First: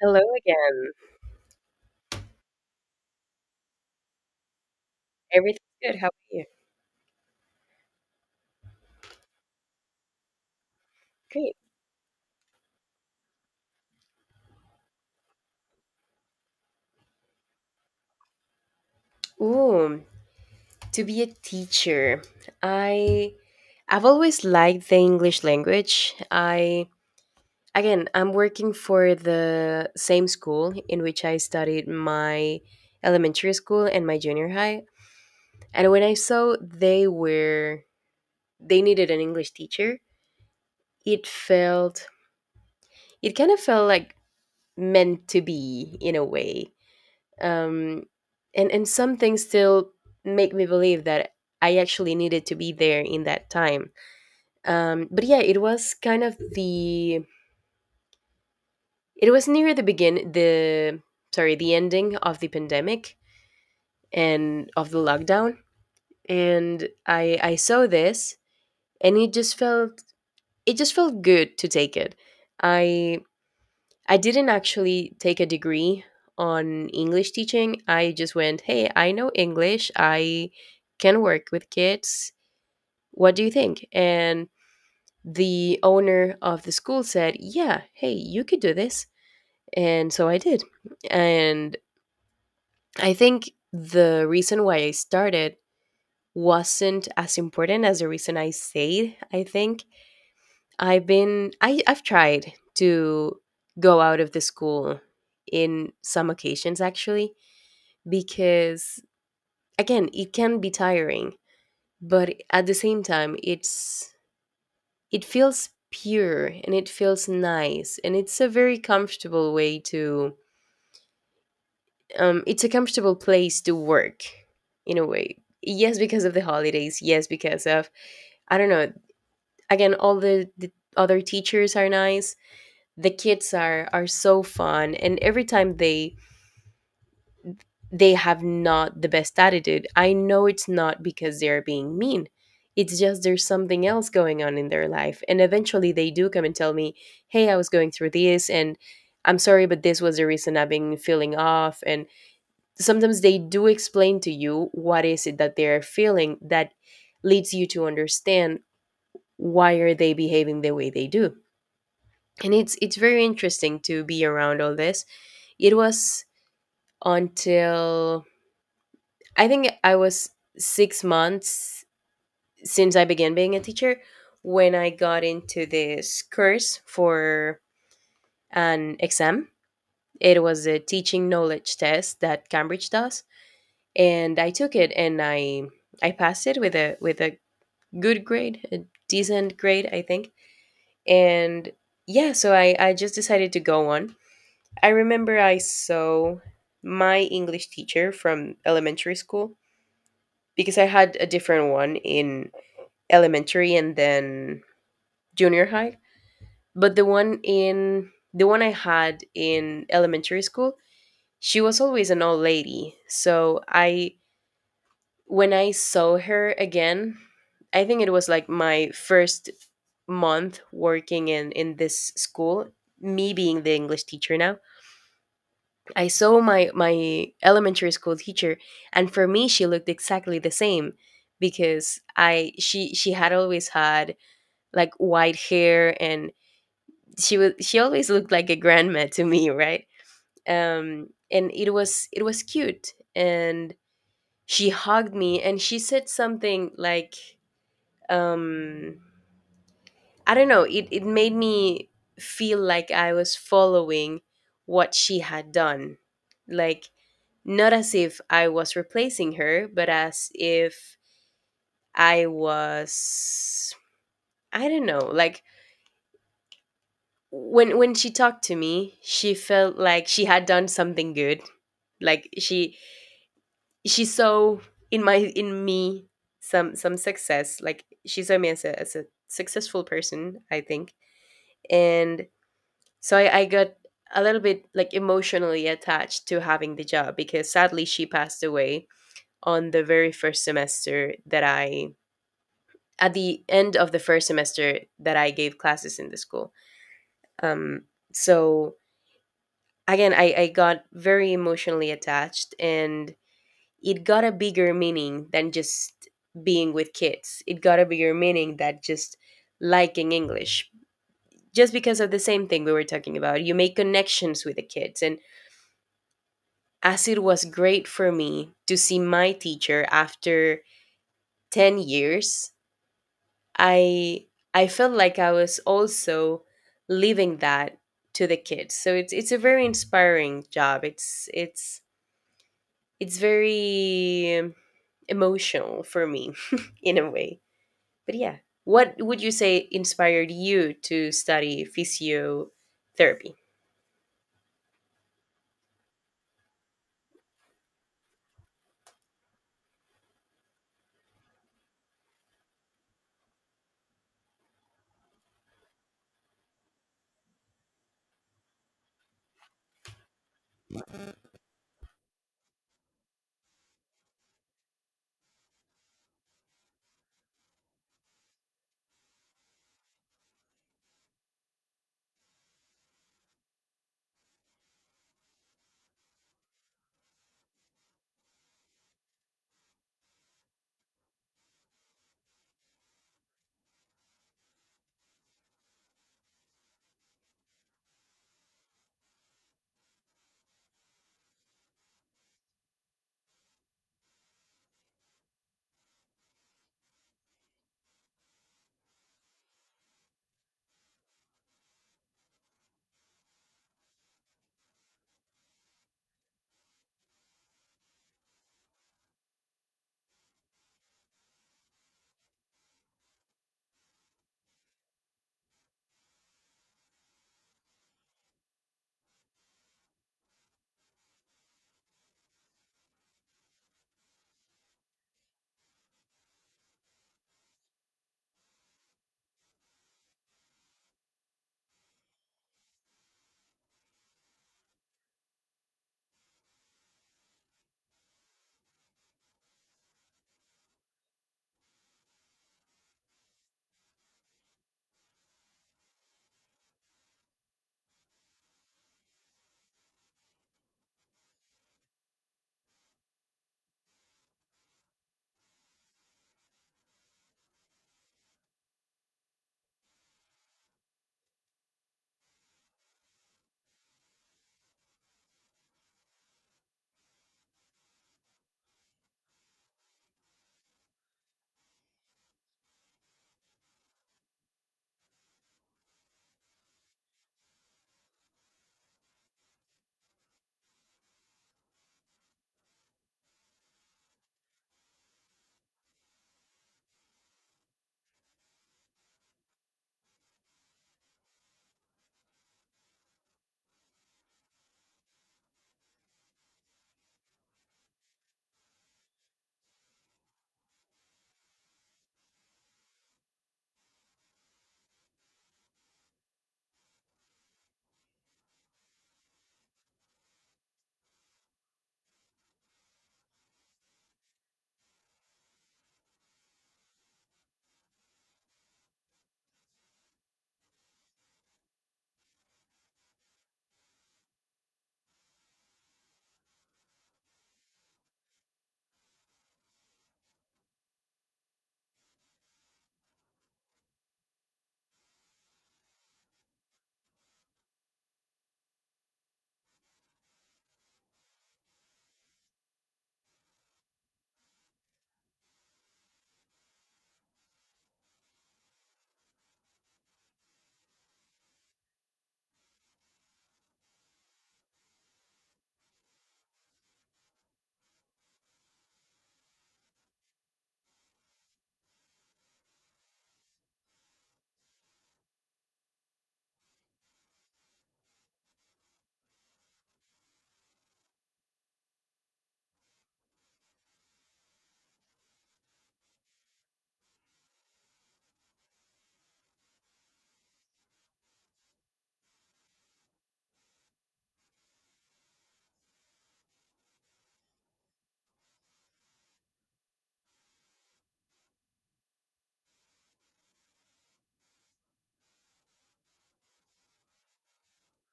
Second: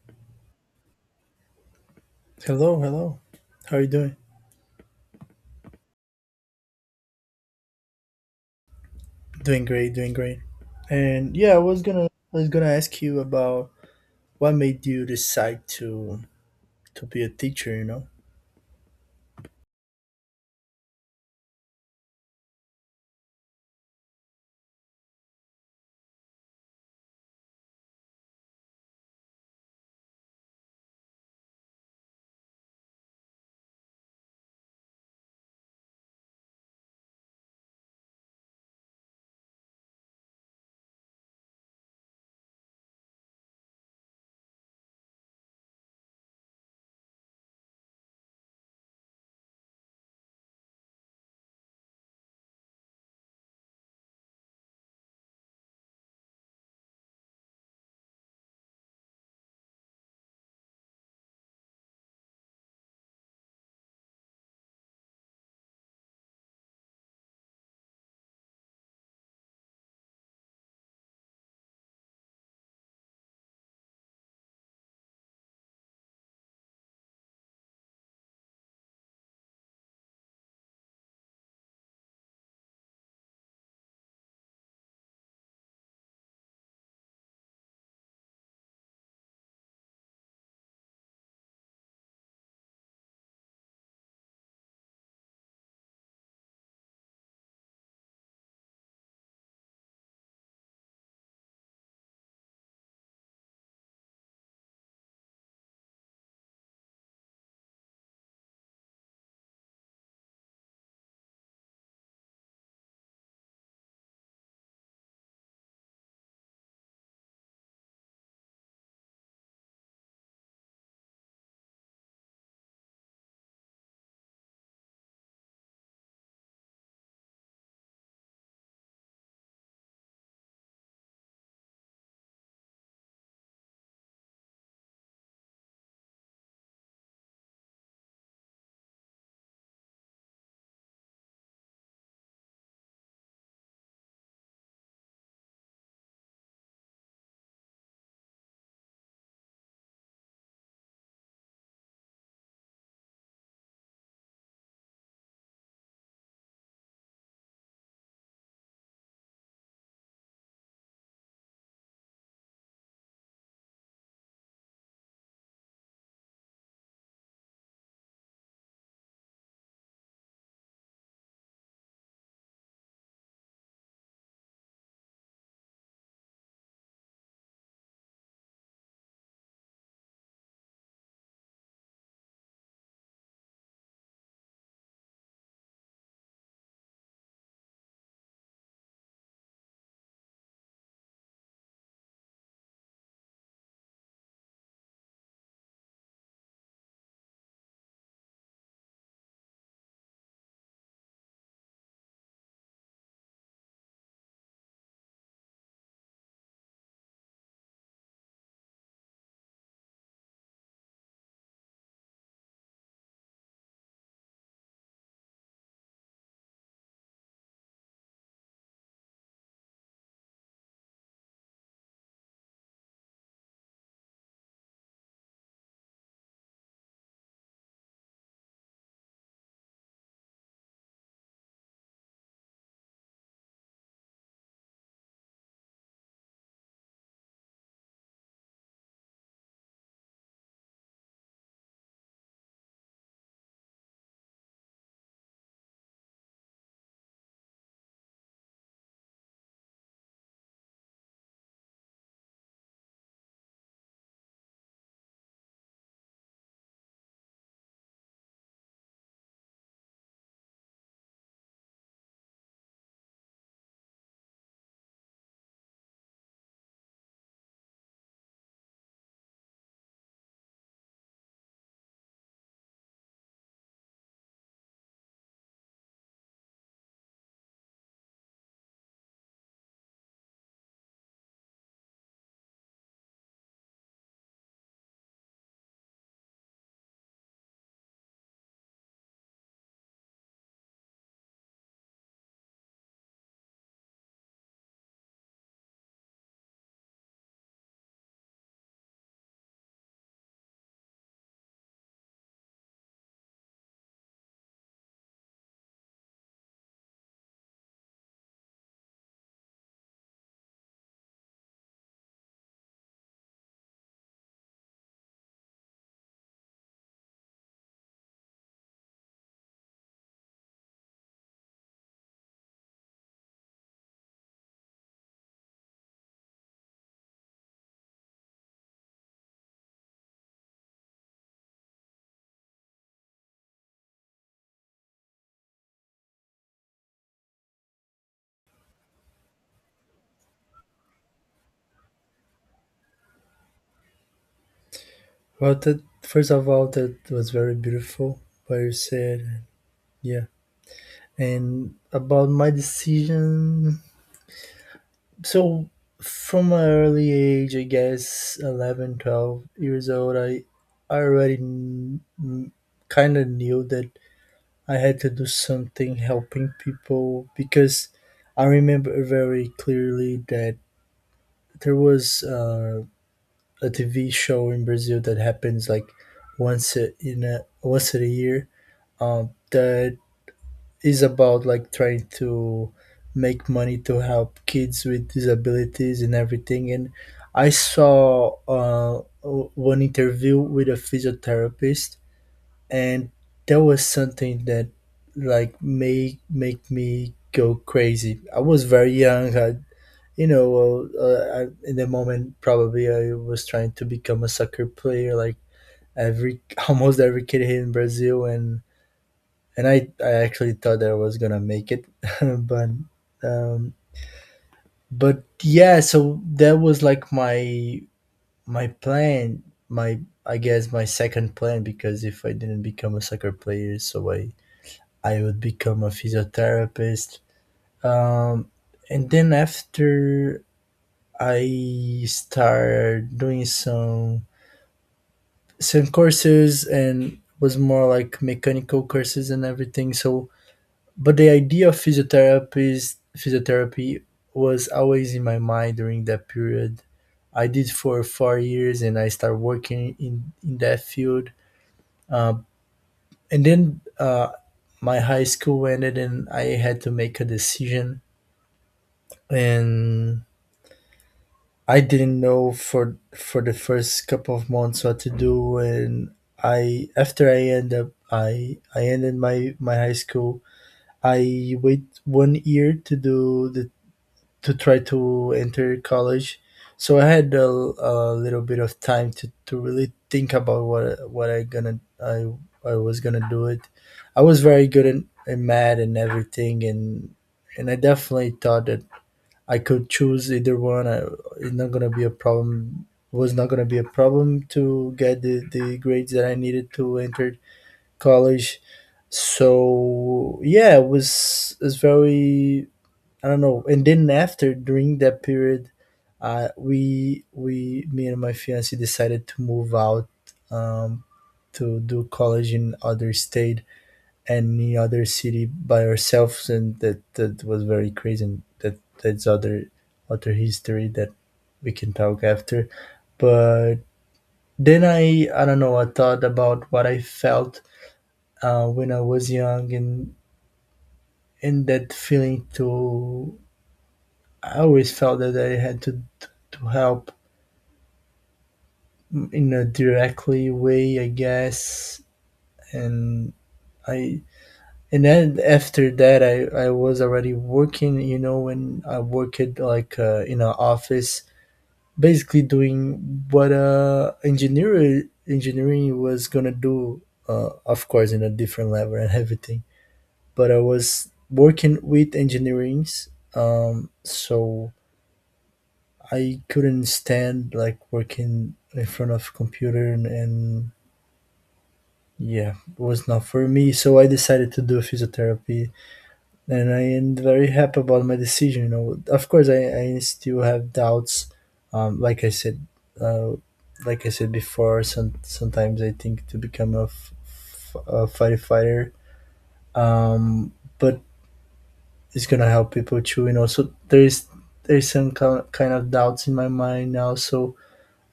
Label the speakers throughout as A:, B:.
A: Hello again.
B: Hello, hello. How are you doing?
A: Everything's good. How are you?
B: Doing great, doing great. And yeah,
A: Great.
B: I was gonna ask you about what made you decide to be a teacher, you know?
A: Ooh, to be a teacher. I I've always liked the English language. I Again, I'm working for the same school in which I studied my elementary school and my junior high. And when I saw they needed an English teacher, it felt it kind of felt like meant to be in a way. Um, and and some things still make me believe that I actually needed to be there in that time. But yeah, it was kind of the it was near the begin the sorry, the ending of the pandemic and of the lockdown, and I saw this, and it just felt good to take it. I I didn't actually take a degree on English teaching. I just went, hey, I know English. I can work with kids. What do you think? And the owner of the school said, yeah, hey, you could do this. And so I did. And I think the reason why I started wasn't as important as the reason I stayed. I think I've tried to go out of the school in some occasions, actually, because, again, it can be tiring, but at the same time it feels pure and it feels nice, and it's a very comfortable way to it's a comfortable place to work, in a way. Yes, because of the holidays, yes, because of, I don't know, again, all the other teachers are nice. The kids are so fun, and every time they have not the best attitude. I know it's not because they're being mean. It's just, there's something else going on in their life. And eventually they do come and tell me, hey, I was going through this and I'm sorry, but this was the reason I've been feeling off. And sometimes they do explain to you what is it that they're feeling, that leads you to understand why are they behaving the way they do. And it's very interesting to be around all this. It was until, I think, I was 6 months since I began being a teacher, when I got into this course for an exam. It was a teaching knowledge test that Cambridge does, and I took it, and I passed it with a good grade, a decent grade, I think. And yeah, so I just decided to go on. I remember I saw my English teacher from elementary school, because I had a different one in elementary and then junior high. But the one I had in elementary school, she was always an old lady. So I when I saw her again, I think it was like my first month working in this school, me being the English teacher now. I saw my elementary school teacher, and for me, she looked exactly the same, because I she had always had like white hair, and she always looked like a grandma to me, right? And it was cute, and she hugged me, and she said something like, um, I don't know, it made me feel like I was following what she had done, like, not as if I was replacing her, but as if I was I don't know, like, when she talked to me, she felt like she had done something good. Like she saw in my in me some success. Like she saw me as a successful person, I think. And so I got a little bit like emotionally attached to having the job, because sadly she passed away on the very first semester that I at the end of the first semester that I gave classes in the school. Um, so again, I got very emotionally attached, and it got a bigger meaning than just being with kids. It got a bigger meaning that just liking English. Just because of the same thing we were talking about, you make connections with the kids. And as it was great for me to see my teacher after 10 years, I I felt like I was also leaving that to the kids. So it's a very inspiring job. It's very emotional for me in a way. But yeah, what would you say inspired you to study physiotherapy?
B: Well, that first of all that was very beautiful what you said. Yeah. And about my decision, so from an early age, I guess 11, 12 years old, I already kind of knew that I had to do something helping people because I remember very clearly that there was a TV show in Brazil that happens like once a, in a once a year, that is about like trying to make money to help kids with disabilities and everything. And I saw one interview with a physiotherapist, and that was something that like made make me go crazy. I was very young. You know, I, in the moment, probably I was trying to become a soccer player, like every almost every kid here in Brazil, and and I actually thought that I was gonna make it, but um, but yeah, so that was like my plan, my I guess my second plan because if I didn't become a soccer player, so I would become a physiotherapist. Um, and then after I started doing some courses and was more like mechanical courses and everything. So, but the idea of physiotherapist physiotherapy was always in my mind during that period. I did for 4 years and I started working in that field. Um, and then My high school ended and I had to make a decision, and I didn't know for the first couple of months what to do, and I after I end up I ended my high school, I wait 1 year to do the to try to enter college, so I had a little bit of time to really think about what what I was gonna do it. I was very good in math and everything, and I definitely thought that I could choose either one. I, it's not gonna be a problem. Was not gonna be a problem to get the grades that I needed to enter college. So yeah, it was it's very I don't know. And then after during that period, we me and my fiance decided to move out, um, to do college in other state, any other city by ourselves, and that that was very crazy. And that that's other other history that we can talk after. But then I don't know. I thought about what I felt when I was young, and that feeling to I always felt that I had to help in a directly way, I guess, and I and then after that I was already working, you know, when I worked like in an office basically doing what engineering was gonna do, of course in a different level and everything, but I was working with engineerings. So I couldn't stand like working in front of computer, and yeah, it was not for me, so I decided to do physiotherapy, and I am very happy about my decision. You know, of course, I still have doubts. Um, like I said, uh, like I said before, sometimes I think to become a, a firefighter, um, but it's gonna help people too. You know, so there's some kind of doubts in my mind now, so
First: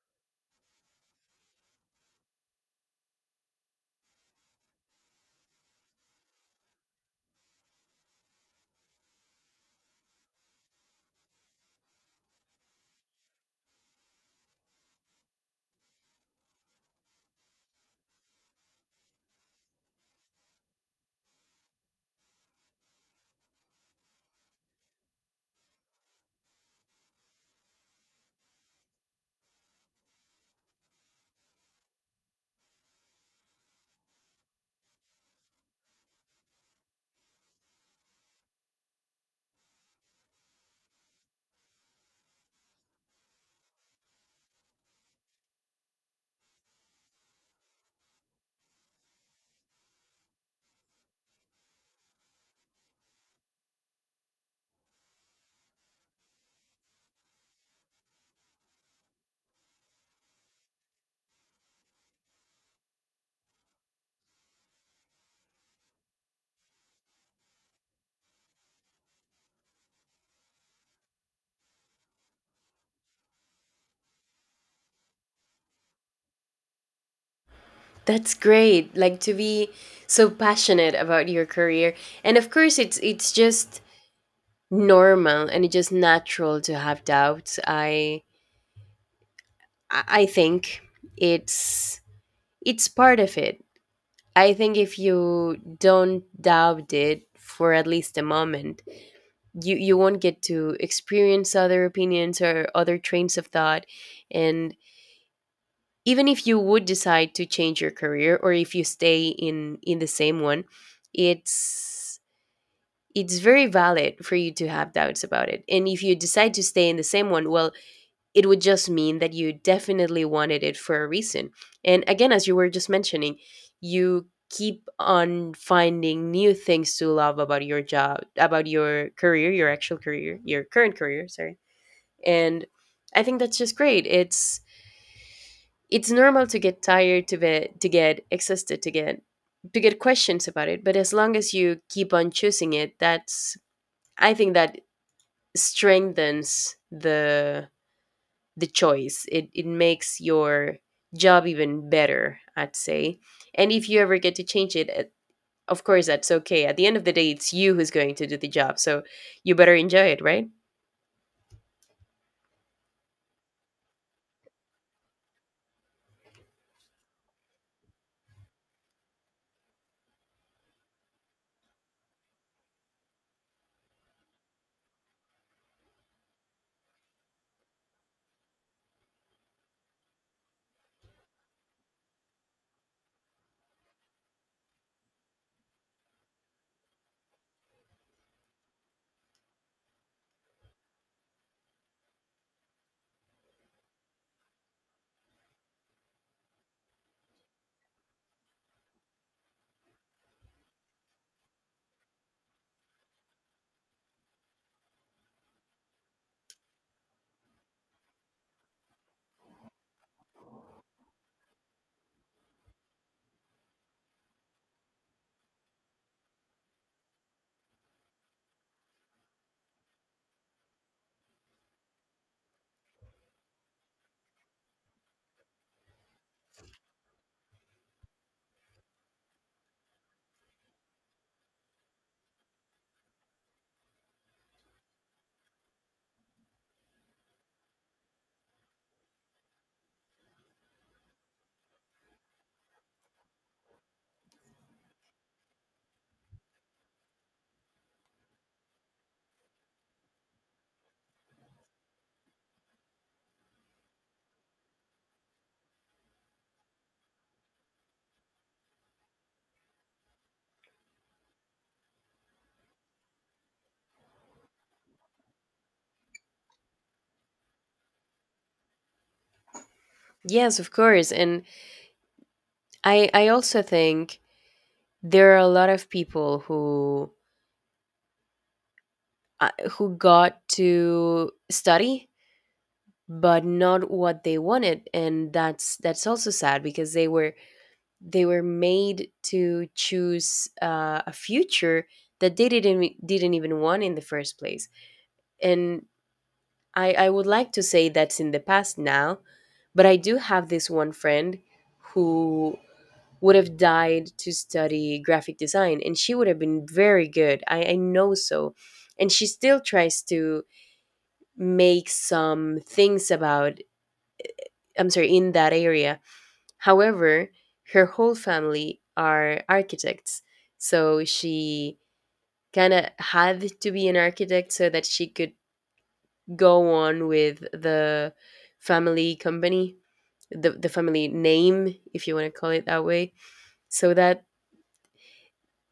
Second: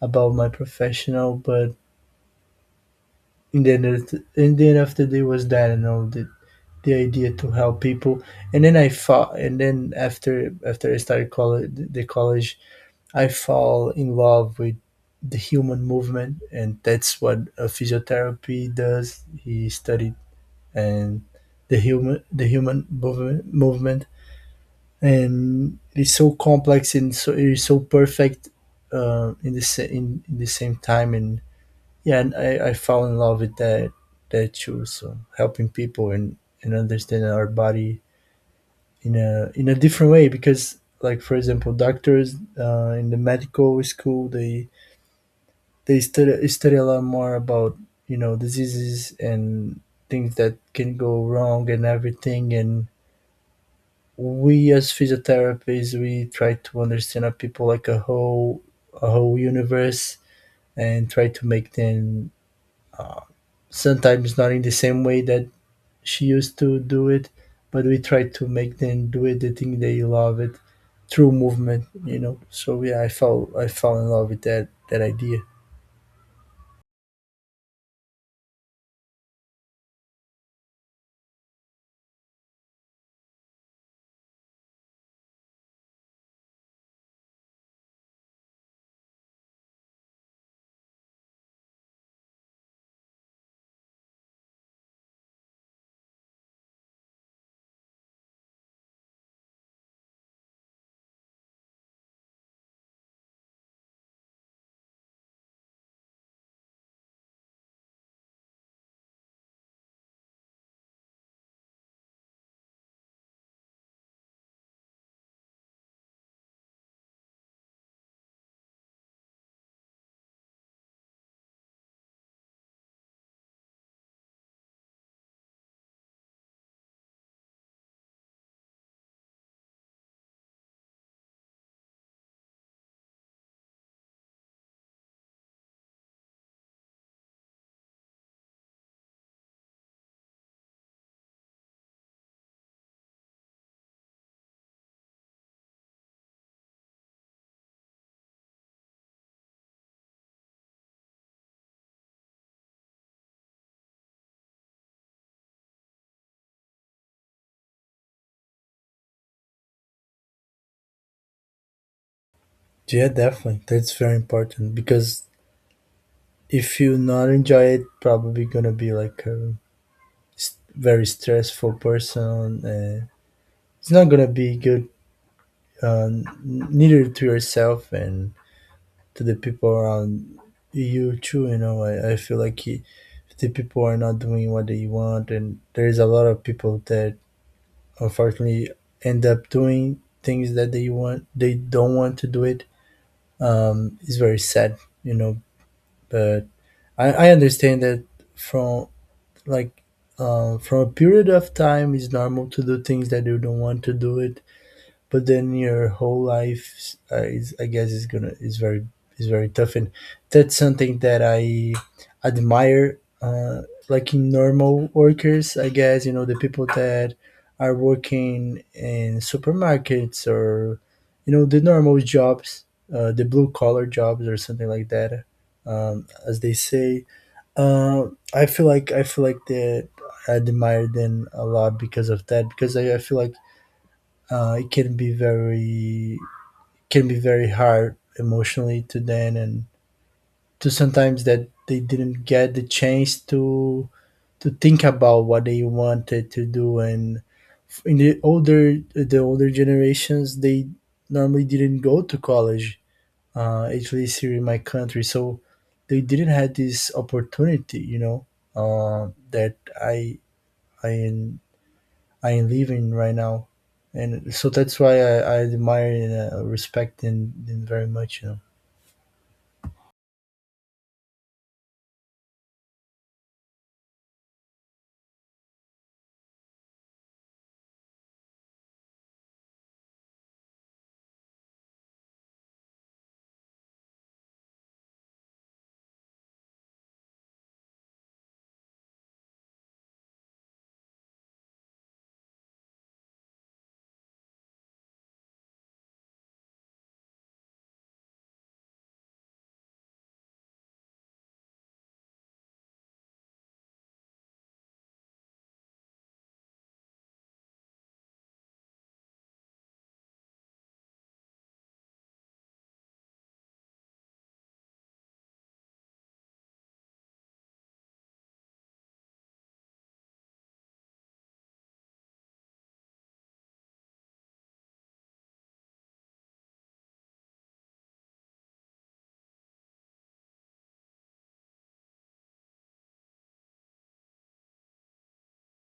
B: about my professional, but in the end, of the, in the end of the day was that, you know, the idea to help people. And then after I started college the college I fall in love with the human movement, and that's what a physiotherapy does he studied. And the human movement, movement, and it's so complex and so it's so perfect in the same time. And yeah, and I fell in love with that too, so helping people and understanding our body in a different way, because like for example doctors in the medical school, they study a lot more about, you know, diseases and things that can go wrong and everything. And we as physiotherapists, we try to understand a people like a whole, a whole universe, and try to make them sometimes not in the same way that she used to do it, but we try to make them do it. They think they love it through movement, you know. So yeah, I fell in love with that idea.
A: That's great. Like to be so passionate about your career. And of course it's just normal, and it's just natural to have doubts. I think it's it's part of it. I think if you don't doubt it for at least a moment, you won't get to experience other opinions or other trains of thought, and even if you would decide to change your career, or if you stay in the same one, it's it's very valid for you to have doubts about it. And if you decide to stay in the same one, well, it would just mean that you definitely wanted it for a reason. And again, as you were just mentioning, you keep on finding new things to love about your job, about your career, your actual career, your current career, sorry. And I think that's just great. It's normal to get tired, to get exhausted, to get questions about it. But as long as you keep on choosing it, that's, I think, that strengthens the choice. It makes your job even better, I'd say. And if you ever get to change it, of course that's okay. At the end of the day, it's you who's going to do the job, so you better enjoy it, right?
B: Yeah, definitely. That's very important because if you not enjoy it, probably gonna be like a very stressful person. It's not gonna be good, uh, neither to yourself and to the people around you too. You know, I feel like it, the people are not doing what they want, and there's a lot of people that unfortunately end up doing things that they don't want to do it. It's very sad, you know, but I understand that from, like, from a period of time it's normal to do things that you don't want to do it, but then your whole life is I guess is gonna is very tough. And that's something that I admire, like in normal workers, I guess, you know, the people that are working in supermarkets or, you know, the normal jobs, the blue collar jobs or something like that, as they say, uh, I feel like that I admire them a lot because of that, because I feel like it can be very hard emotionally to them, and to sometimes that they didn't get the chance to think about what they wanted to do. And in the older generations, they normally didn't go to college, at least here in my country, so they didn't have this opportunity, you know, that i i I am living right now, and so that's why I admire and respect them very much. You know.
A: Yes, of course. And I also think there are a lot of people uh, who got to study but not what they wanted, and that's also sad, because they were made to choose a future that they didn't e, didn't even want in the first place. And I would like to say that's in the past now, but I do have this one friend who would have died to study graphic design, and she would have been very good. I know so, and she still tries to make some things about, I'm sorry, in that area. However, her whole family are architects, so she kind of had to be an architect so that she could go on with the family company, the family name, if you want to call it that way. So that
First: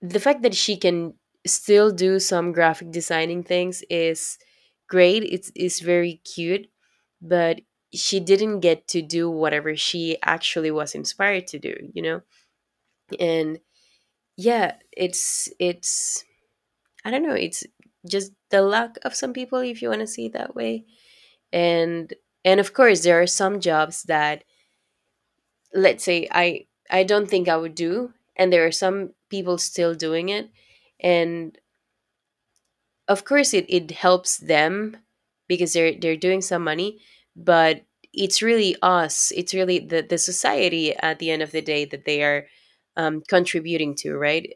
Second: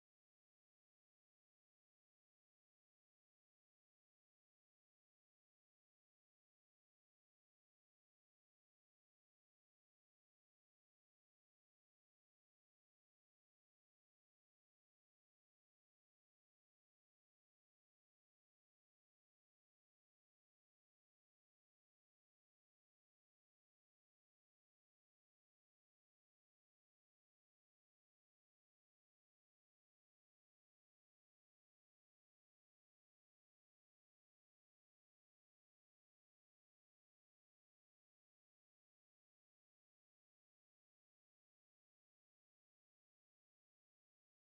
A: the fact that she can still do some graphic designing things is great. It's very cute, but she didn't get to do whatever she actually was inspired to do, you know? And yeah, it's I don't know, it's just the luck of some people if you want to see it that way. and and of course there are some jobs that, let's say, I don't think I would do, and there are some people still doing it, and of course it helps them, because they're doing some money, but it's really the society at the end of the day that they are contributing to, right?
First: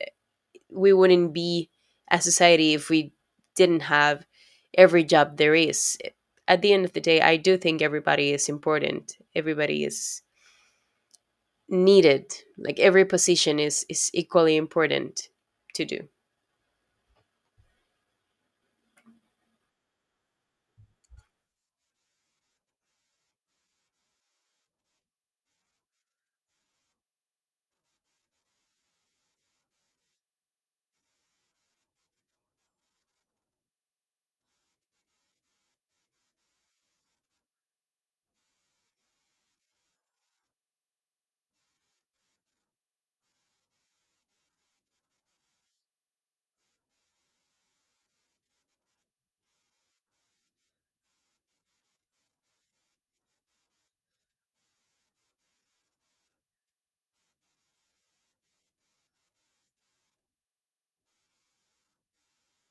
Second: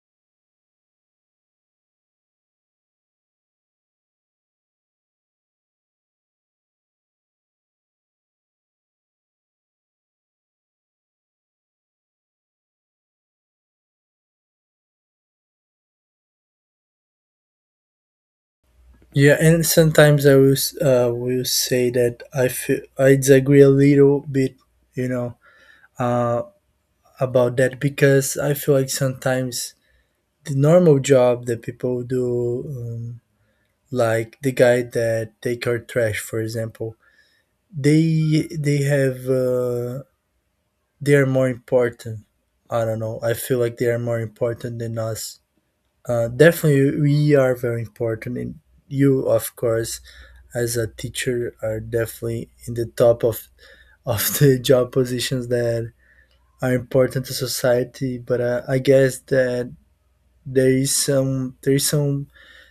A: We wouldn't be a society if we didn't have every job there is. At the end of the day, I do think everybody is important. Everybody is needed. Like every position is equally important to do.
B: Yeah, and sometimes will say that I feel I disagree a little bit, you know, uh, about that, because I feel like sometimes the normal job that people do, like the guy that take our trash, for example, they they have uh, they are more important. I don't know. I feel like they are more important than us. Definitely, we are very important, and you, of course, as a teacher, are definitely in the top of the job positions that are important to society. But I guess that there is some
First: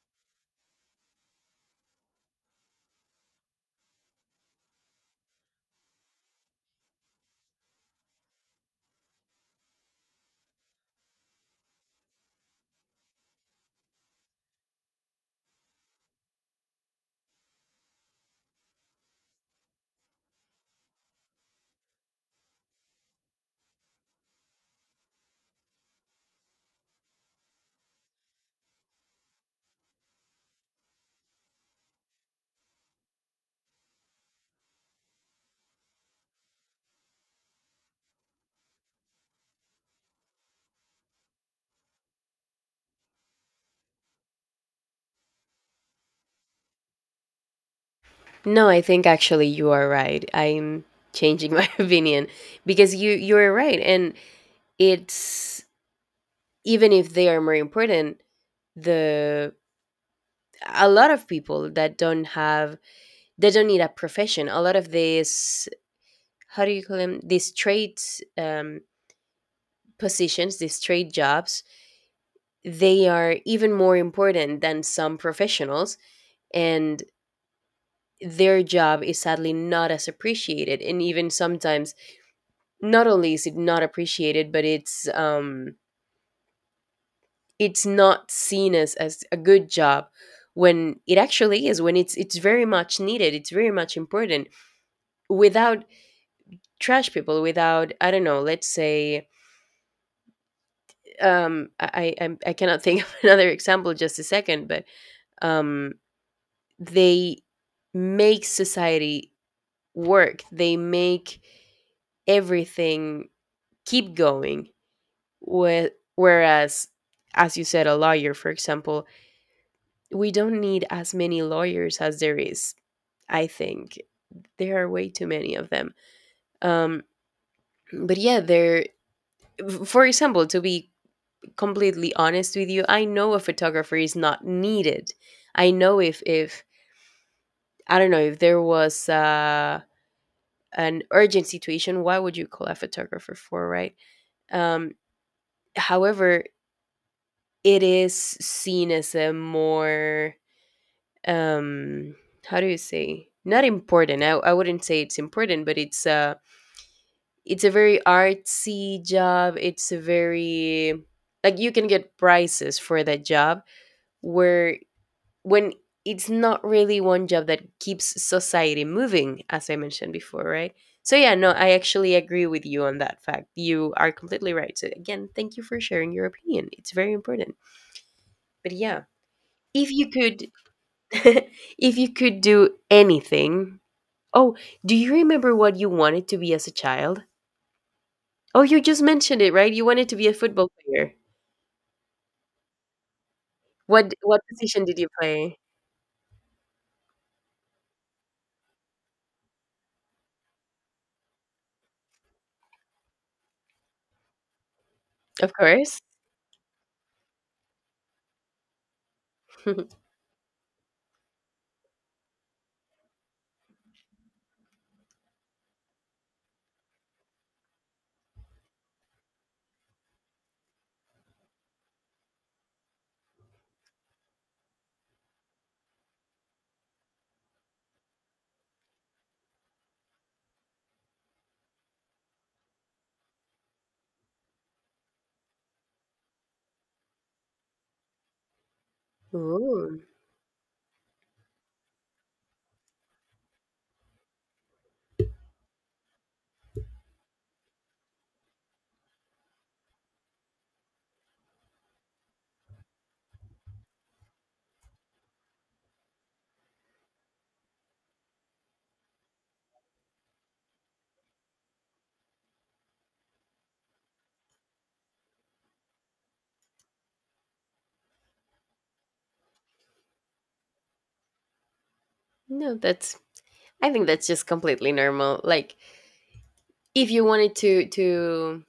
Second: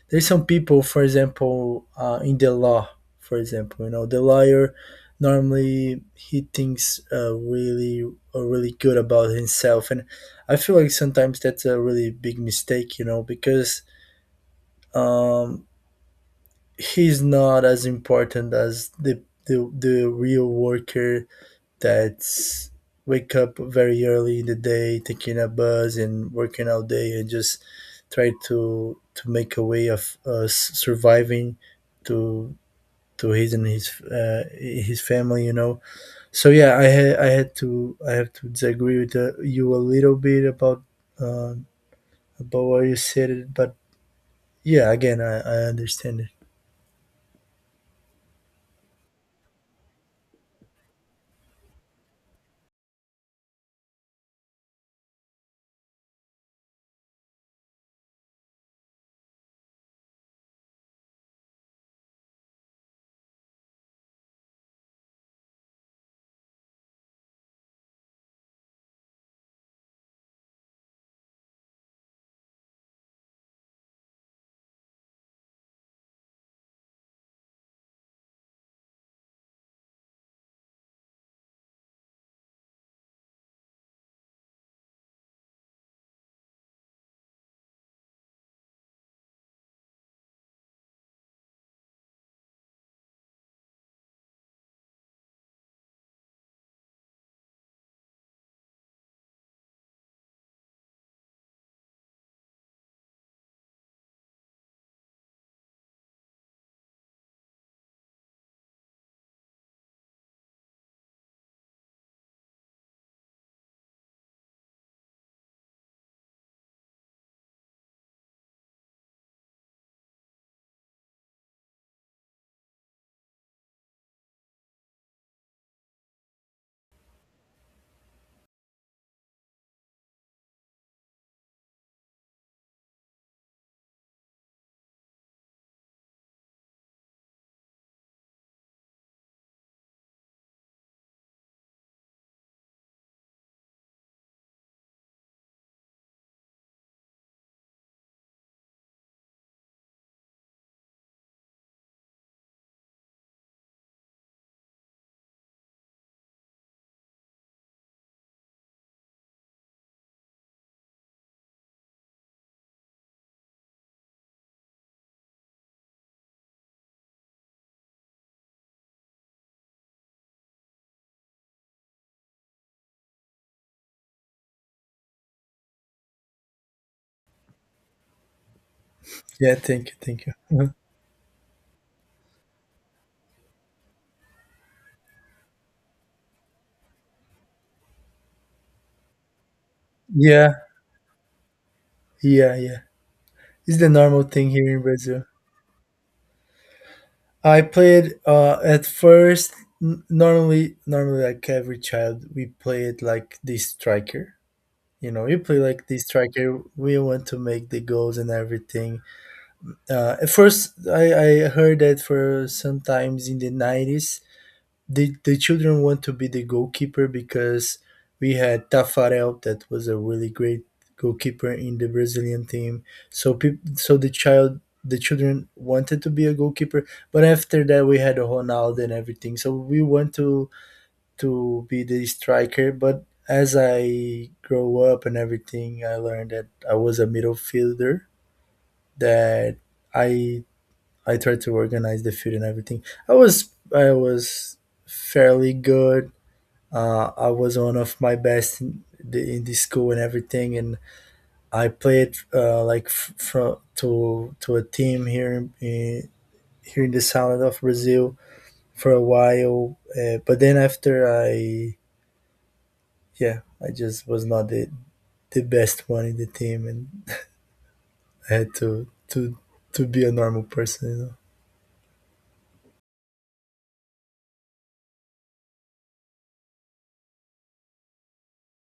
B: there is some people, for example, in the law, for example, you know, the lawyer normally he thinks really good about himself, and I feel like sometimes that's a really big mistake, you know, because um, he's not as important as the real worker that's wake up very early in the day taking a bus and working all day and just try to make a way of us surviving to to his and his family, you know. So yeah, I have to disagree with you a little bit um about what you said. But yeah, again, I understand it.
A: No, I think actually you are right. I'm changing my opinion, because you are right, and it's, even if they are more important, the a lot of people that don't have they don't need a profession. A lot of these, how do you call them, these trade, um, positions, these trade jobs, they are even more important than some professionals, and their job is sadly not as appreciated, and even sometimes, not only is it not appreciated, but it's not seen as a good job, when it actually is, when it's very much needed, it's very much important. Without trash people, without, I don't know, let's say, I cannot think of another example just a second, but um they make society work, they make everything keep going. Whereas, as you said, a lawyer for example, we don't need as many lawyers as there is. I think there are way too many of them. um but yeah, there for example, to be completely honest with you, I know a photographer is not needed. I know, if I don't know, if there was an urgent situation, why would you call a photographer for, right? Um, However, it is seen as a more, um, how do you say, not important. I wouldn't say it's important, but it's a very artsy job. It's a very like you can get prices for that job where when it's not really one job that keeps society moving, as I mentioned before, right? So, yeah, no, I actually agree with you on that fact. You are completely right. So, again, thank you for sharing your opinion. It's very important. But yeah,
B: Yeah, thank
A: if
B: you,
A: you
B: thank you.
A: could, if you could do anything, oh, do you remember what you wanted to be as a child? Oh, you just mentioned it, right? You wanted to be a
B: Yeah.
A: football player.
B: Yeah, yeah. It's the
A: What
B: normal
A: what
B: thing here in
A: position did you
B: Brazil.
A: play?
B: I played at first, normally like every child we play it like the striker. You know, you
A: Of
B: play like the
A: course.
B: striker, we want to make the goals and everything. At first I heard that for sometimes in the 90s the children want to be the goalkeeper because we had Tafarel that was a really great goalkeeper in the Brazilian team. So the children wanted to be a goalkeeper, but after that we had Ronaldo and everything. So we want to be the striker, but as I grow up and everything, I learned that I was a midfielder. That
A: Ooh.
B: I I tried to organize the field and everything. I was fairly good. I was one of my best in the school and everything, and I played like from to a team here in here in the south of Brazil for a while. But then after yeah, I just was not the best one in the team, and I had to be a normal person. You know.
A: No, that's I think that's just completely normal. Like if you wanted to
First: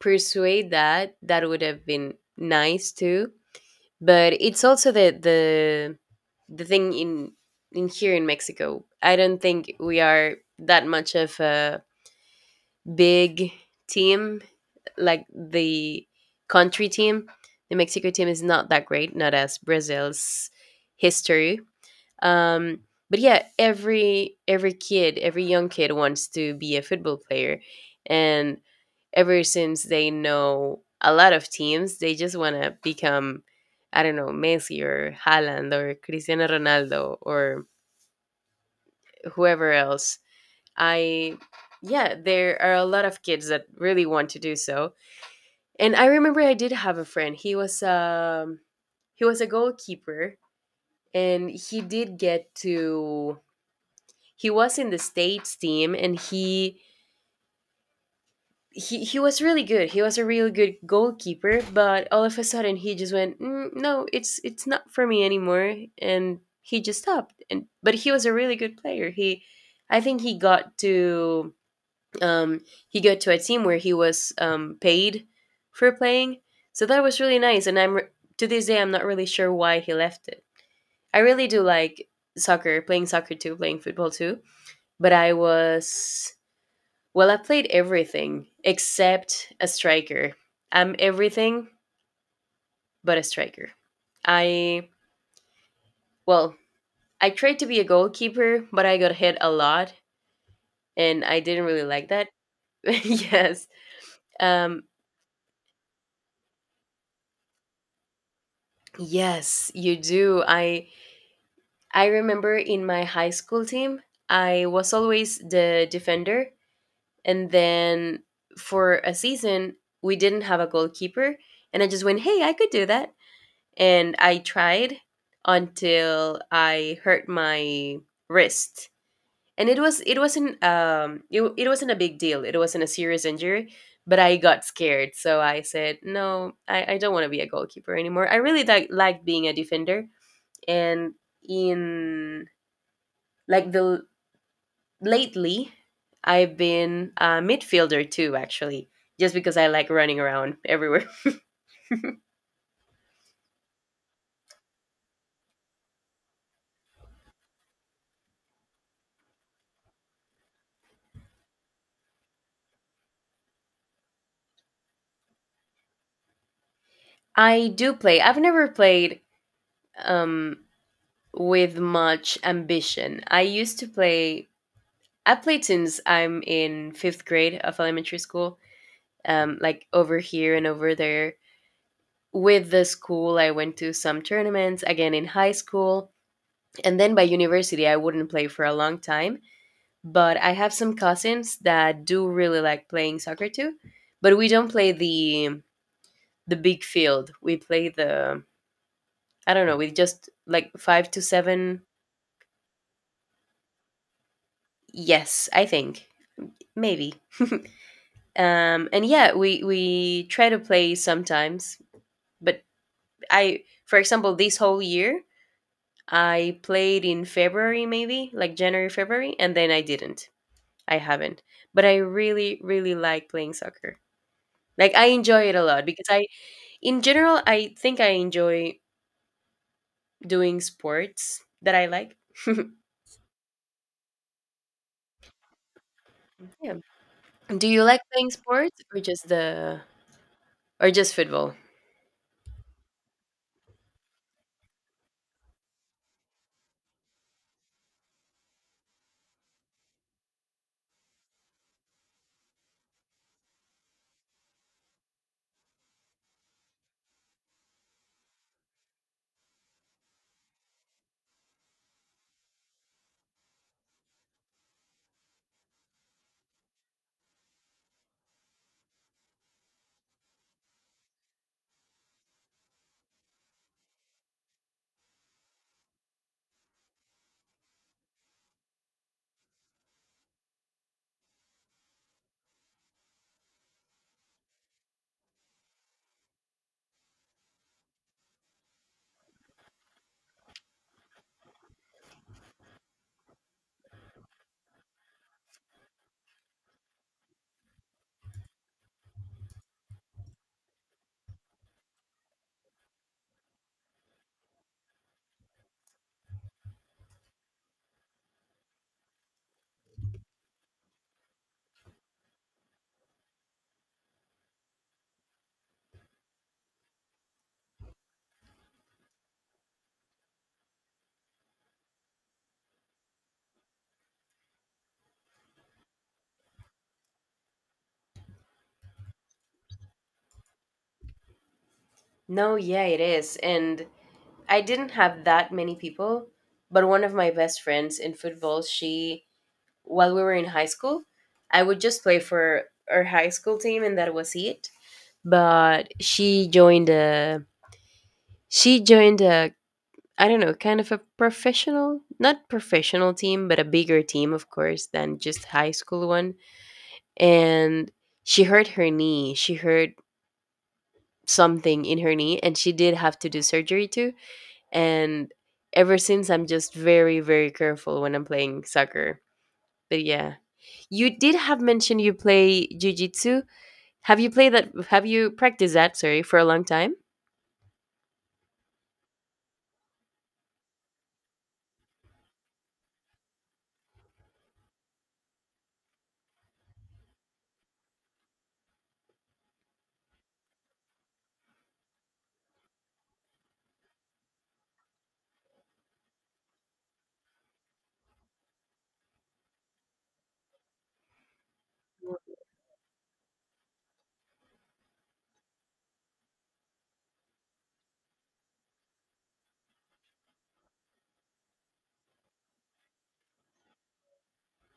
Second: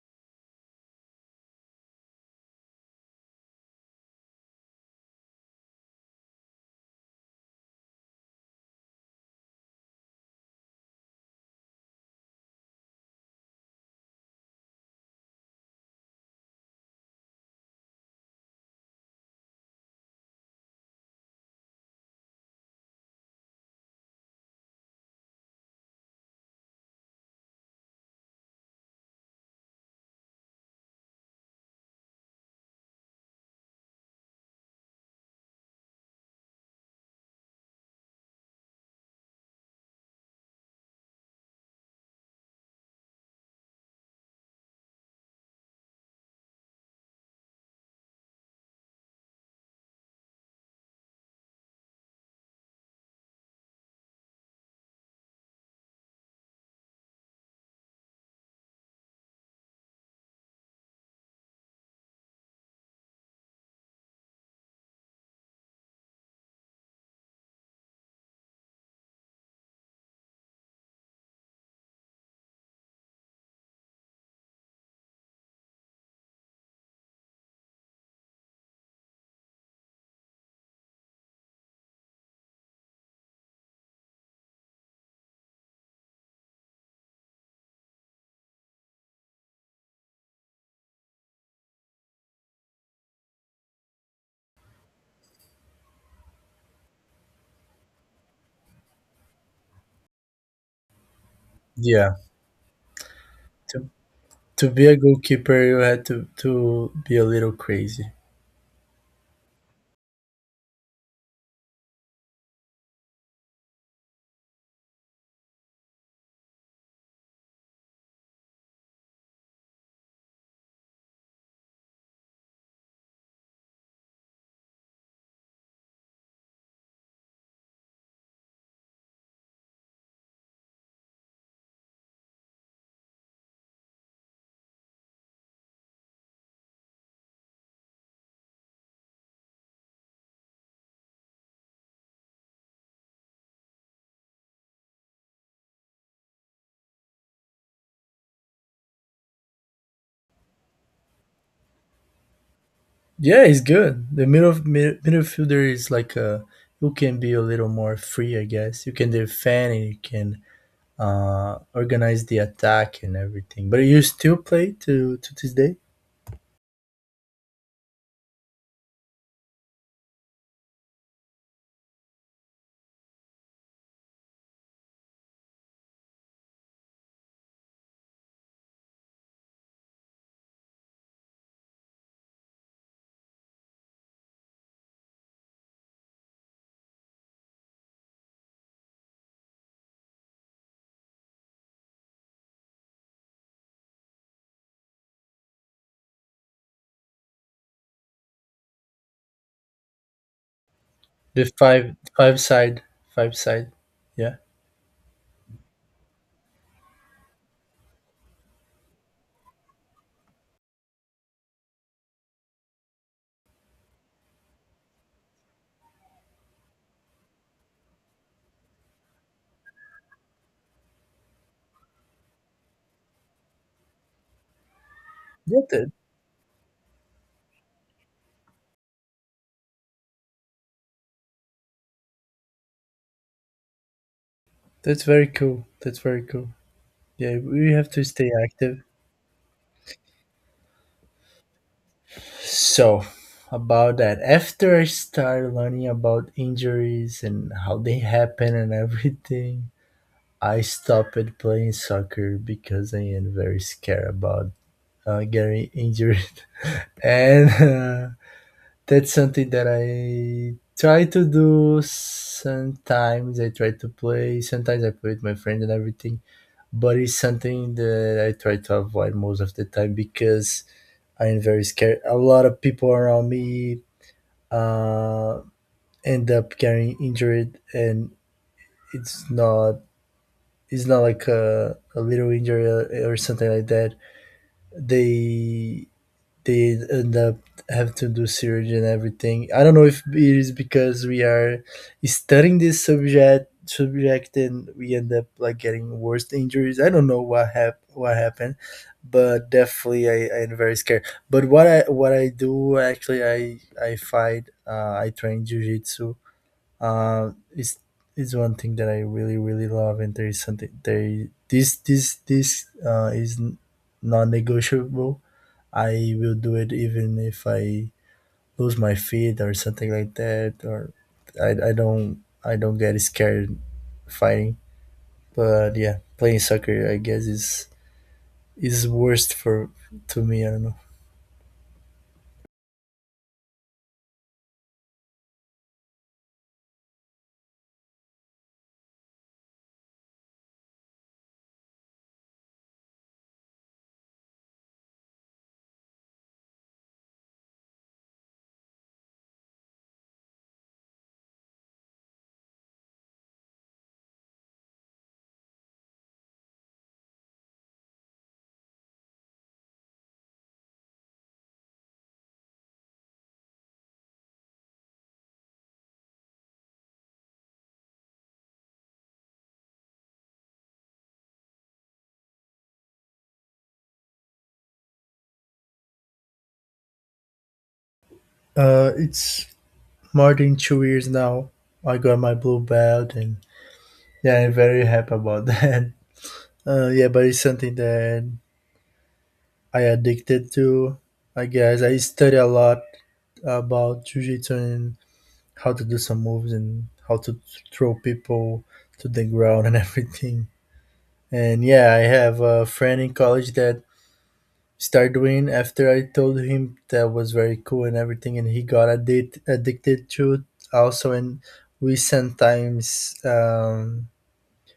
A: persuade that, that would have been nice too. But it's also the the thing in here in Mexico. I don't think we are that much of a big team like the country team. The Mexico team is not that great, not as Brazil's history um but yeah, every kid every young kid wants to be a football player, and ever since they know a lot of teams they just want to become, I don't know, Messi or Haaland or Cristiano Ronaldo or whoever else. I Yeah, there are a lot of kids that really want to do so. And I remember I did have a friend. He was he was a goalkeeper, and he did get to, he was in the state's team, and he was really good. He was a really good goalkeeper, but all of a sudden he just went, mm, no, it's not for me anymore, and he just stopped. And but he was a really good player. He, I think um, he got to a team where he was paid for playing, so that was really nice. And to this day I'm not really sure why he left it. I really do like soccer, playing soccer too, playing football too, but I was, well, I played everything except a striker. I'm everything but a striker. I, well, I tried to be a goalkeeper, but I got hit a lot and I didn't really like
B: Yeah.
A: that. Yes.
B: to to
A: Um
B: be a goalkeeper, you had to be a little crazy.
A: yes, you do. I remember in my high school team, I was always the defender, and then for a season we didn't have a goalkeeper, and I just went, "Hey, I could do that." And I tried, until I hurt my wrist. And it wasn't a big deal. It wasn't a serious injury, but I got scared. So I said, "No, I don't want to be a goalkeeper anymore. I really like being a defender." And in like the lately, I've been a midfielder too actually, just because I like running around everywhere.
B: Yeah, he's good. The midfielder is like who can be a little more free, I guess. You can defend and you can organize the attack and everything. But you still play to this day?
A: I do play. I've never played um with much ambition. I used to play. I played since I'm in fifth grade of elementary school, like over here and over there. With the school, I went to some tournaments again in high school, and then by university, I wouldn't play for a long time. But I have some cousins that do really like playing soccer too, but we don't play the big field. We play the, I don't know, we just like five to
B: The
A: seven.
B: five side. Yeah.
A: Yes, I think maybe. And yeah, we try to play sometimes, but I, for example, this whole year I played in February, maybe like January, February, and then I didn't I haven't. But I really really like playing soccer, like I enjoy it
B: Yeah,
A: a lot,
B: that,
A: because I in general I think I enjoy doing sports that I like.
B: that's very cool. That's very cool.
A: Yeah,
B: Yeah,
A: do
B: we
A: you
B: have
A: like
B: to stay
A: playing sports,
B: active.
A: or just football?
B: So about that, after I started learning about injuries and how they happen and everything, I stopped playing soccer because I am very scared about getting injured, and that's something that I try to do. Sometimes I try to play. Sometimes I play with my friends and everything, but it's something that I try to avoid most of the time because I am very scared. A lot of people around me uh, end up getting injured, and it's not it's not like a little injury or something like that they they end up have to do surgery and everything. I don't know if it is because we are studying this subject and we end up like getting worse injuries. I don't know what happened, but definitely I am very scared. But what I do actually I fight I train jujitsu. Uh, is is one thing that I really really love and there is something there this this this is non-negotiable. I will do it even if I lose my feet or something like that or I, I don't I don't get scared fighting. But yeah, playing soccer I guess is worst for to me, I don't know.
A: No, yeah, it is. And I didn't have that many people, but one of my best friends in football, she, while we were in high school, I would just play for our high school team and that was it. But she joined a, I don't know, kind of a professional, not professional team, but a bigger team of course than just high school one. And she hurt her knee. She hurt something in her knee and she did have to do surgery too, and ever since I'm just very very careful when I'm playing soccer. But yeah, you did have mentioned you play jiu-jitsu. Have you played that, have you practiced that, sorry, for a long time?
B: It's more than 2 years now. I got my blue belt and yeah, I'm very happy about that. Yeah, but it's something that I addicted to. I guess I study a lot about jujitsu and how to do some moves and how to throw people to the ground and everything. And yeah, I have a friend in college that started doing after I told him that was very cool and everything, and he got addicted to it also. And we sometimes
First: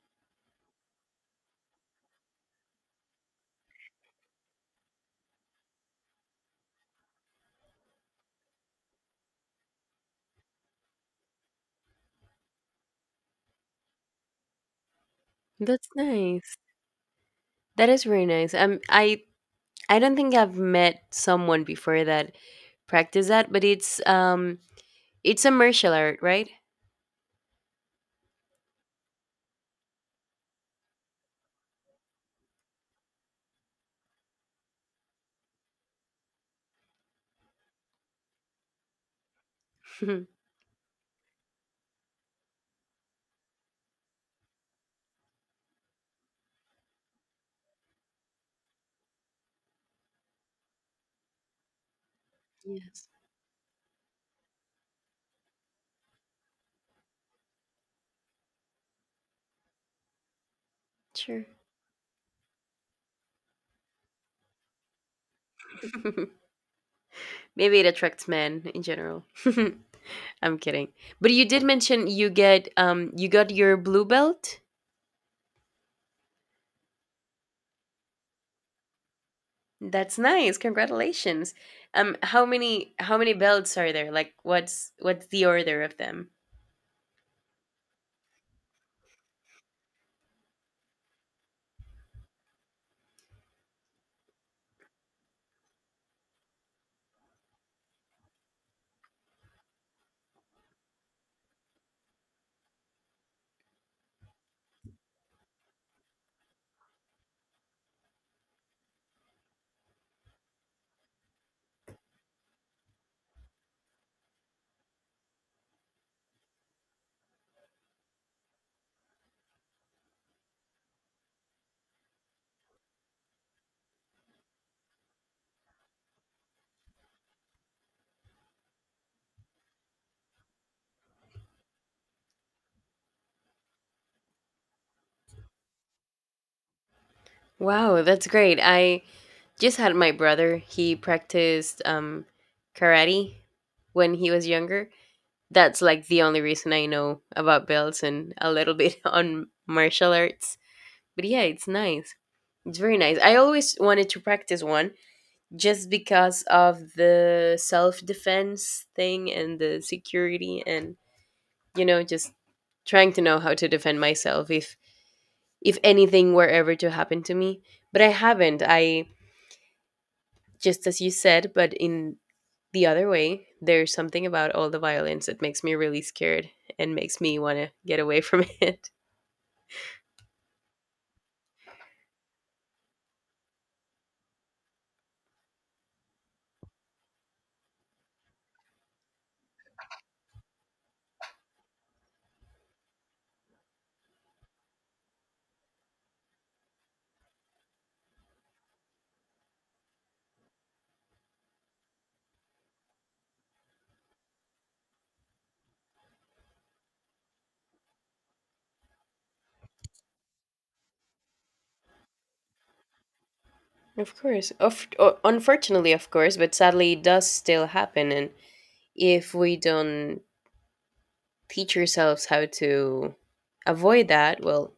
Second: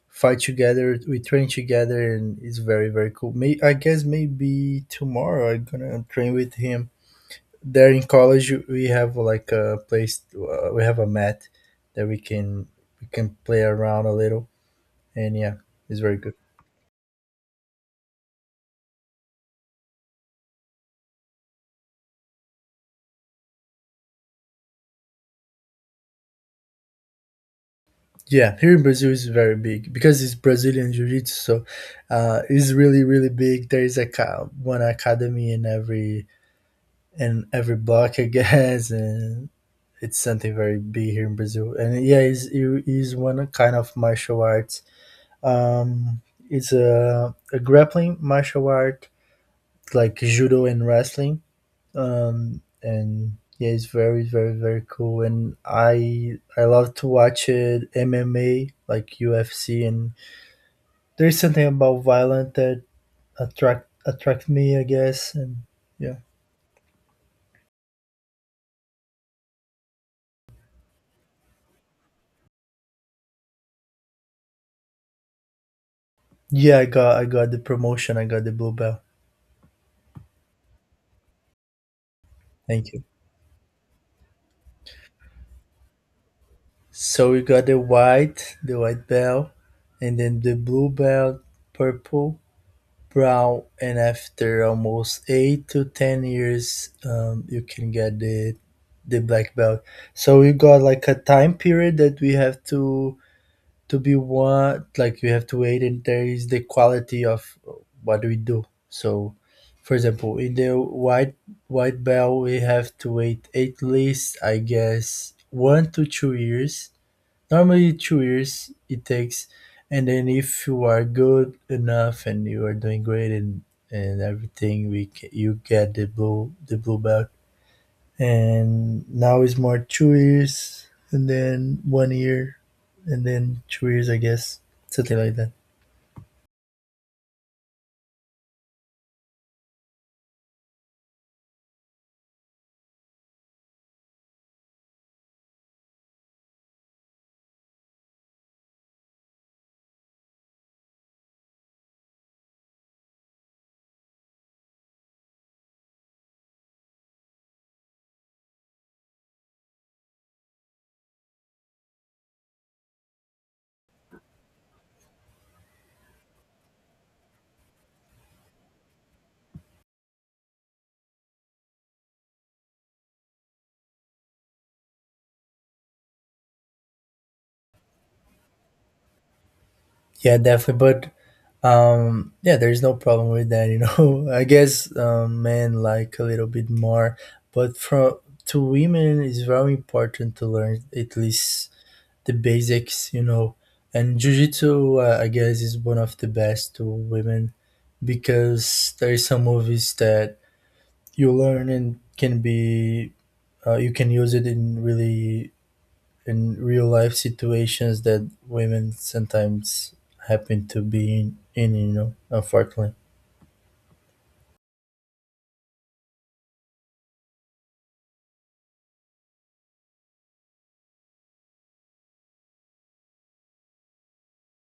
B: fight together, we train together, and it's very very cool. I guess maybe tomorrow I'm gonna train with him. There in college we have like a place we have a mat that we can play around a little. And yeah,
A: That's
B: it's very good.
A: nice. That is very nice. I don't think I've met someone before that practiced that, but it's a martial art, right?
B: Yeah, here in Brazil is very big because it's Brazilian jiu-jitsu. So it's really really big. There is like, one academy in every block, I guess. And it's something very big here in Brazil. And yeah, it's, it is one kind of martial arts. um, it's a grappling martial art like judo and wrestling. um,
A: Yes,
B: and yeah, it's very, very, very cool. And I love to watch it MMA like UFC, and there's
A: sure.
B: something about violent that attract me, I guess. And yeah,
A: Maybe it attracts men in general. I'm kidding. But you did mention you got your blue belt.
B: yeah, I got the promotion. I got the blue belt.
A: That's nice. Congratulations. How many
B: Thank you.
A: how many belts are there? Like, what's the order of them?
B: So we got the white belt, and then the blue belt, purple, brown, and after almost 8 to 10 years you can get the black belt. So we got like a time period that we have to be one. Like, we have to wait and there is the quality of what we do. So for example in the white white belt we have to wait at least I guess 1 to 2 years. Normally 2 years it takes. And then if you are good enough and you are doing great and everything you get the blue belt. And now it's more 2 years, and then 1 year, and then 2 years I guess, something like that.
A: Wow, that's great. I just had my brother. He practiced karate when he was younger. That's like the only reason I know about belts and a little bit on martial arts. But yeah, it's nice. It's very nice. I always wanted to practice one just because of the self defense thing and the security and, you know, just trying to know how to defend myself if anything were ever to happen to me. But I haven't. I Just as you said, but in the other way, there's something about all the violence that makes me really scared and makes me want to get away from it.
B: Yeah, definitely. But yeah, there's no problem with that, you know. I guess men like a little bit more but from to women it's very important to learn at least the basics, you know. And jiu-jitsu, I guess, is one of the best to women because there is some movies that you learn and can be you can use it in really in real life situations that women sometimes happen to be in, you know, unfortunately.
A: Of course. Unfortunately, of course, but sadly, it does still happen. And if we don't teach yourselves how to avoid that, well,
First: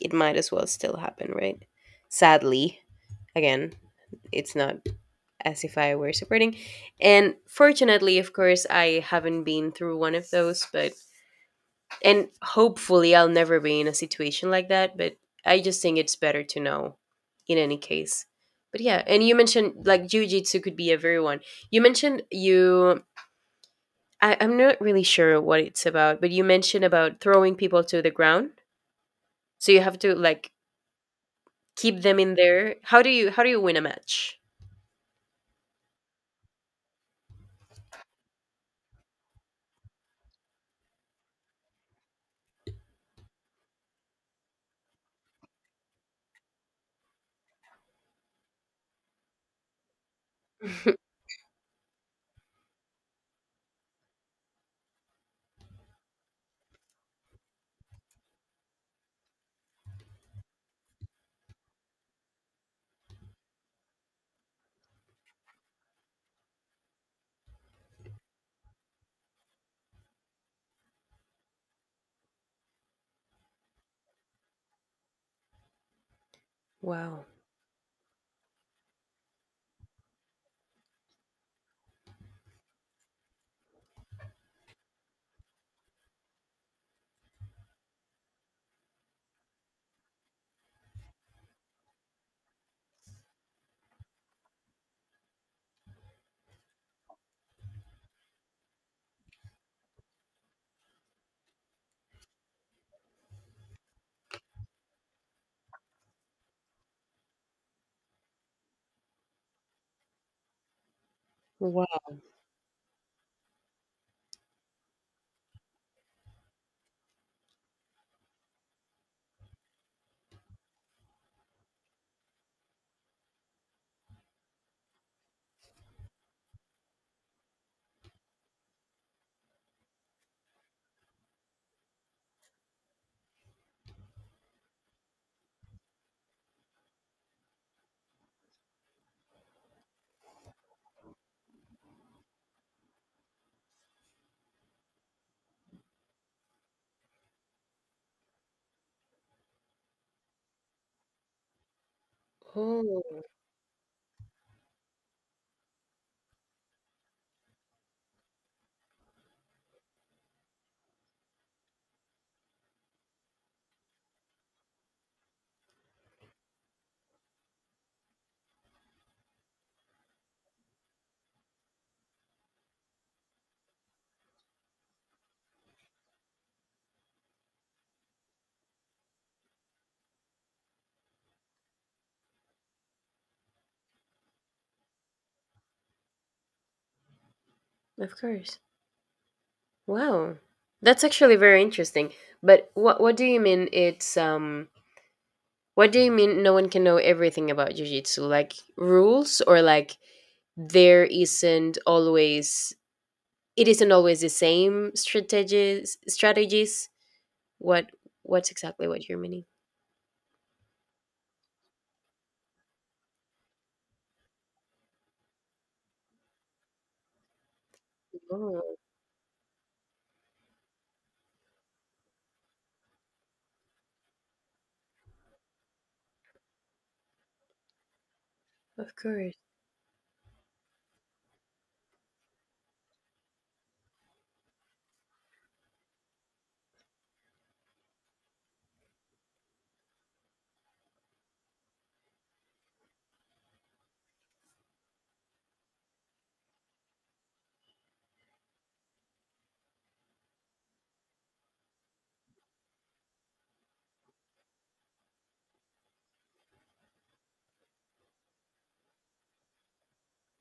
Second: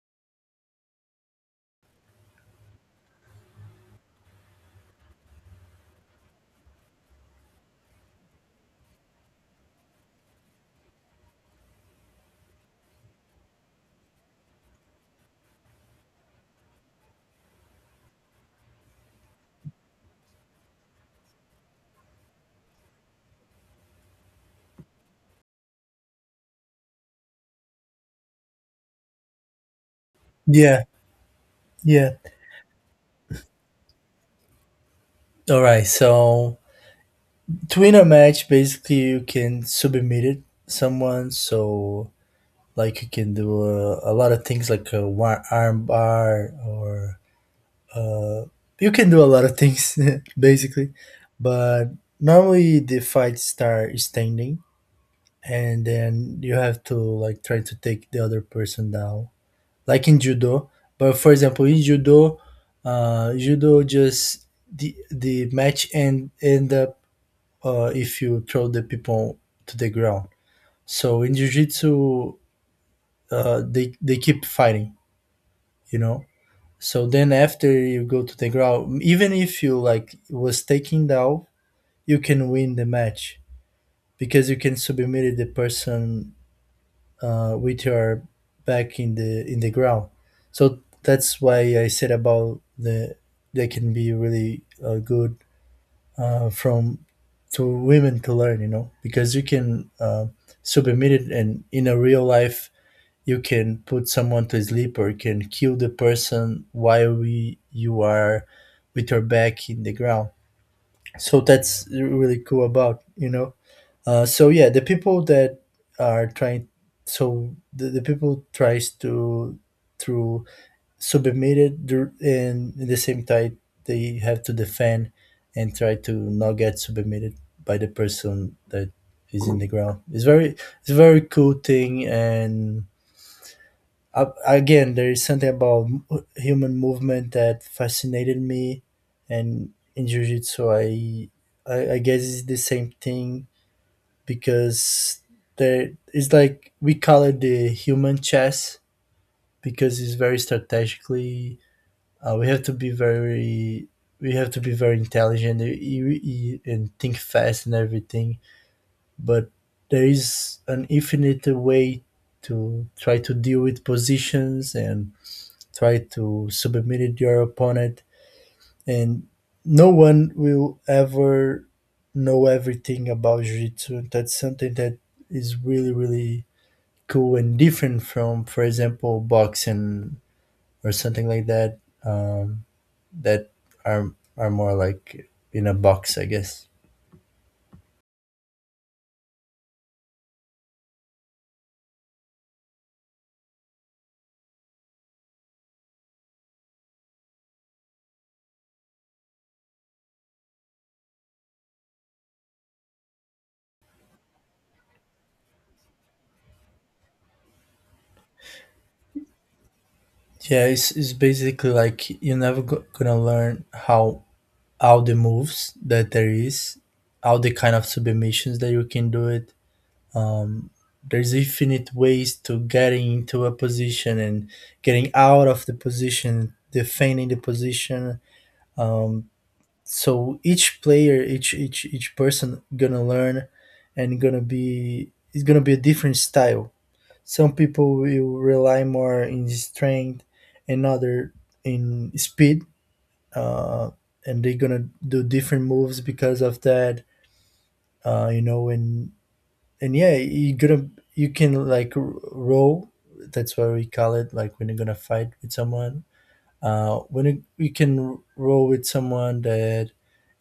A: it might as well still happen, right? Sadly, again, it's not as if I were supporting. And fortunately, of course, I haven't been through one of those, but, and hopefully I'll never be in a situation like that, but I just think it's better to know in any case. But yeah, and you mentioned like jujitsu could be a very one. You mentioned you, I'm not really sure what it's about, but you mentioned about throwing people to the ground. So you have to like
B: Yeah,
A: keep
B: yeah.
A: them in there. How do you win a match?
B: All right, so to win a match, basically you can submit it someone. So like you can do a lot of things like arm bar or uh, you can do a lot of things basically. But normally the fight start standing, and then you have to like try to take the other person down like in judo. But for example in judo, judo just the match end up if you throw the people to the ground. So in jiu-jitsu, they keep fighting, you know. So
A: Wow.
B: then after you go to the ground, even if you like was taken down, you can win the match because you can submit the person with your back in the ground. So that's why I said about the they can be really good from to women to learn, you know, because you can submit it, and in a real life you can put someone to sleep or you can kill the person while you are with your back in the ground. So
A: Wow.
B: that's really cool about, you know. So yeah, the people that are trying, so the people tries to through submit it and at the same time they have to defend and try to not get submitted by the person that is in the ground. It's very it's a very cool thing. And again, there is something about human movement that fascinated me, and in jiu-jitsu I guess it's the same thing because there it's like we call it the human chess because it's very strategically. We have to be
A: Oh,
B: very we have to be very intelligent and think fast and everything. But there is an infinite way to try to deal with positions and try to submit your opponent, and no one will ever know everything about jiu-jitsu. That's something that is really, really cool and different from, for example, boxing or something like that. Um, that are more like in a box, I guess.
A: of course. Wow. That's actually very interesting. But what do you mean it's what do you mean no one can know everything about jiu-jitsu? Like rules, or like, there isn't always, it isn't always the same strategies? What, what's exactly what you're meaning?
B: Yeah, it's basically like you're never gonna learn how all the moves that there is, all the kind of submissions that
A: Oh,
B: you can do it, um, there's infinite ways to getting into a position and getting out of the position, defending the position.
A: of
B: Um,
A: course.
B: so each player, each person gonna learn and gonna be it's gonna be a different style. Some people will rely more in strength, and other in speed, uh, and they're gonna do different moves because of that. You know, and yeah you're gonna you can like roll. That's what we call it, like when you're gonna fight with someone. When you, you can roll with someone that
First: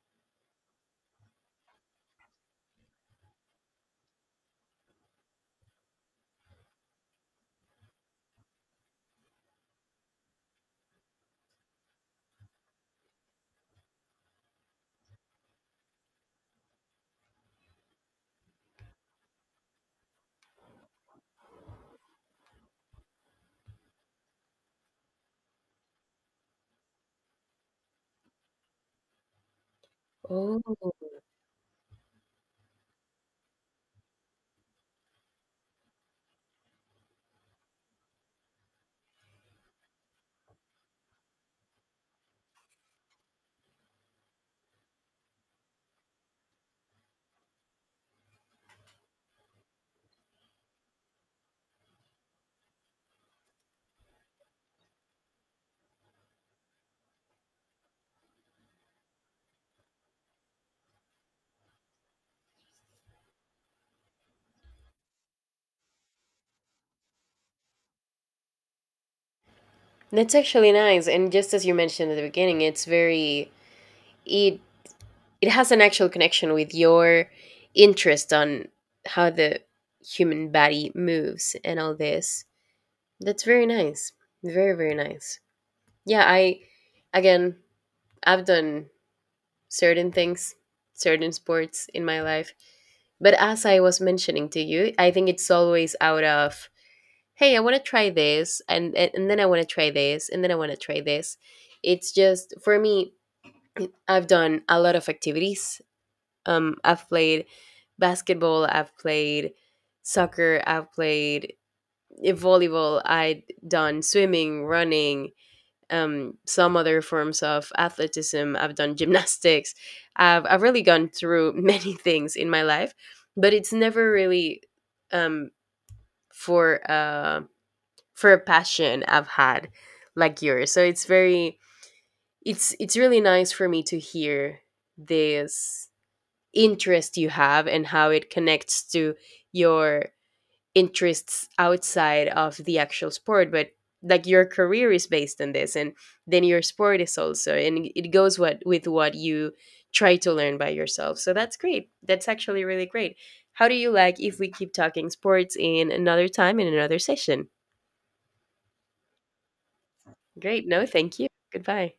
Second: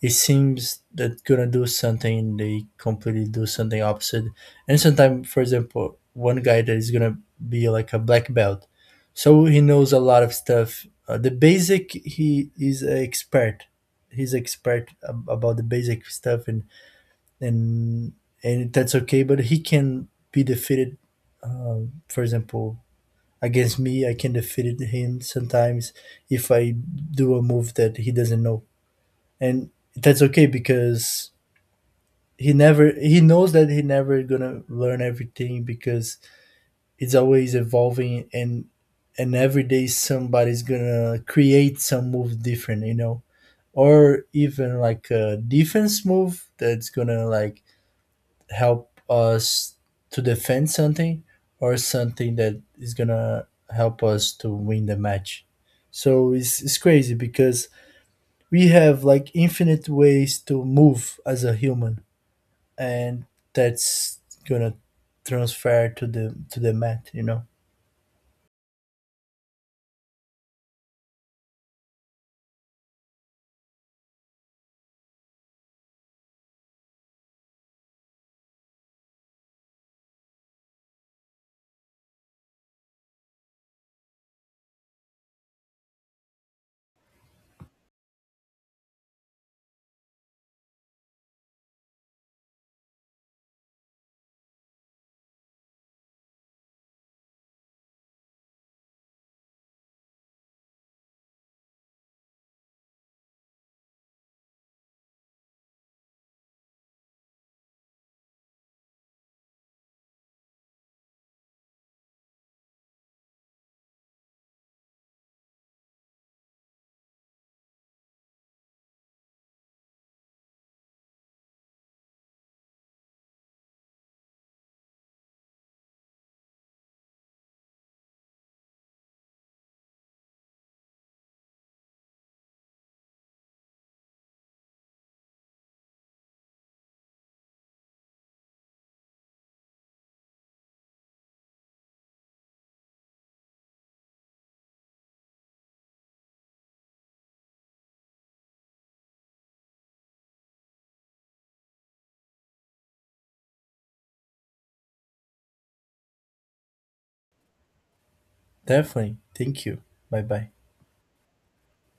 B: it seems that gonna do something and they completely do something opposite. And sometimes for example one guy that is gonna be like a black belt, so he knows a lot of stuff. The basic he is a expert. He's expert about the basic stuff, and and that's okay. But he can be defeated. For example, against me, I can defeat him sometimes if I do a move that he doesn't know, and that's okay
A: Oh,
B: because he knows that he never gonna learn everything because it's always evolving and every day somebody's gonna create some move different, you know, or even like a defense move that's gonna like help us to defend something or something that is gonna help us to win the match. So it's crazy because we have like infinite ways to move as a human, and that's gonna transfer to the mat. You know,
A: that's actually nice. And just as you mentioned at the beginning, it's very, it it has an actual connection with your interest on how the human body moves and all this. That's very nice. Very very nice. Yeah, I, again, I've done certain things, certain sports in my life, but as I was mentioning to you, I think it's always out of, hey, I want to try this, and then I want to try this, and then I want to try this. It's just for me. I've done a lot of activities. I've played basketball. I've played soccer. I've played volleyball. I've done swimming, running, some other forms of athleticism. I've done gymnastics. I've really gone through many things in my life, but it's never really um, for. um for a passion I've had like yours. So it's very, it's really nice for me to hear this interest you have and how it connects to your interests outside of the actual sport, but like your career is based on this and then your sport is also, and it goes what with what you try to learn by yourself. So that's great, that's actually really great. How do you like if we keep talking sports in another time, in another session.
B: definitely. Thank you. Bye bye.
A: Great. No, thank you. Goodbye.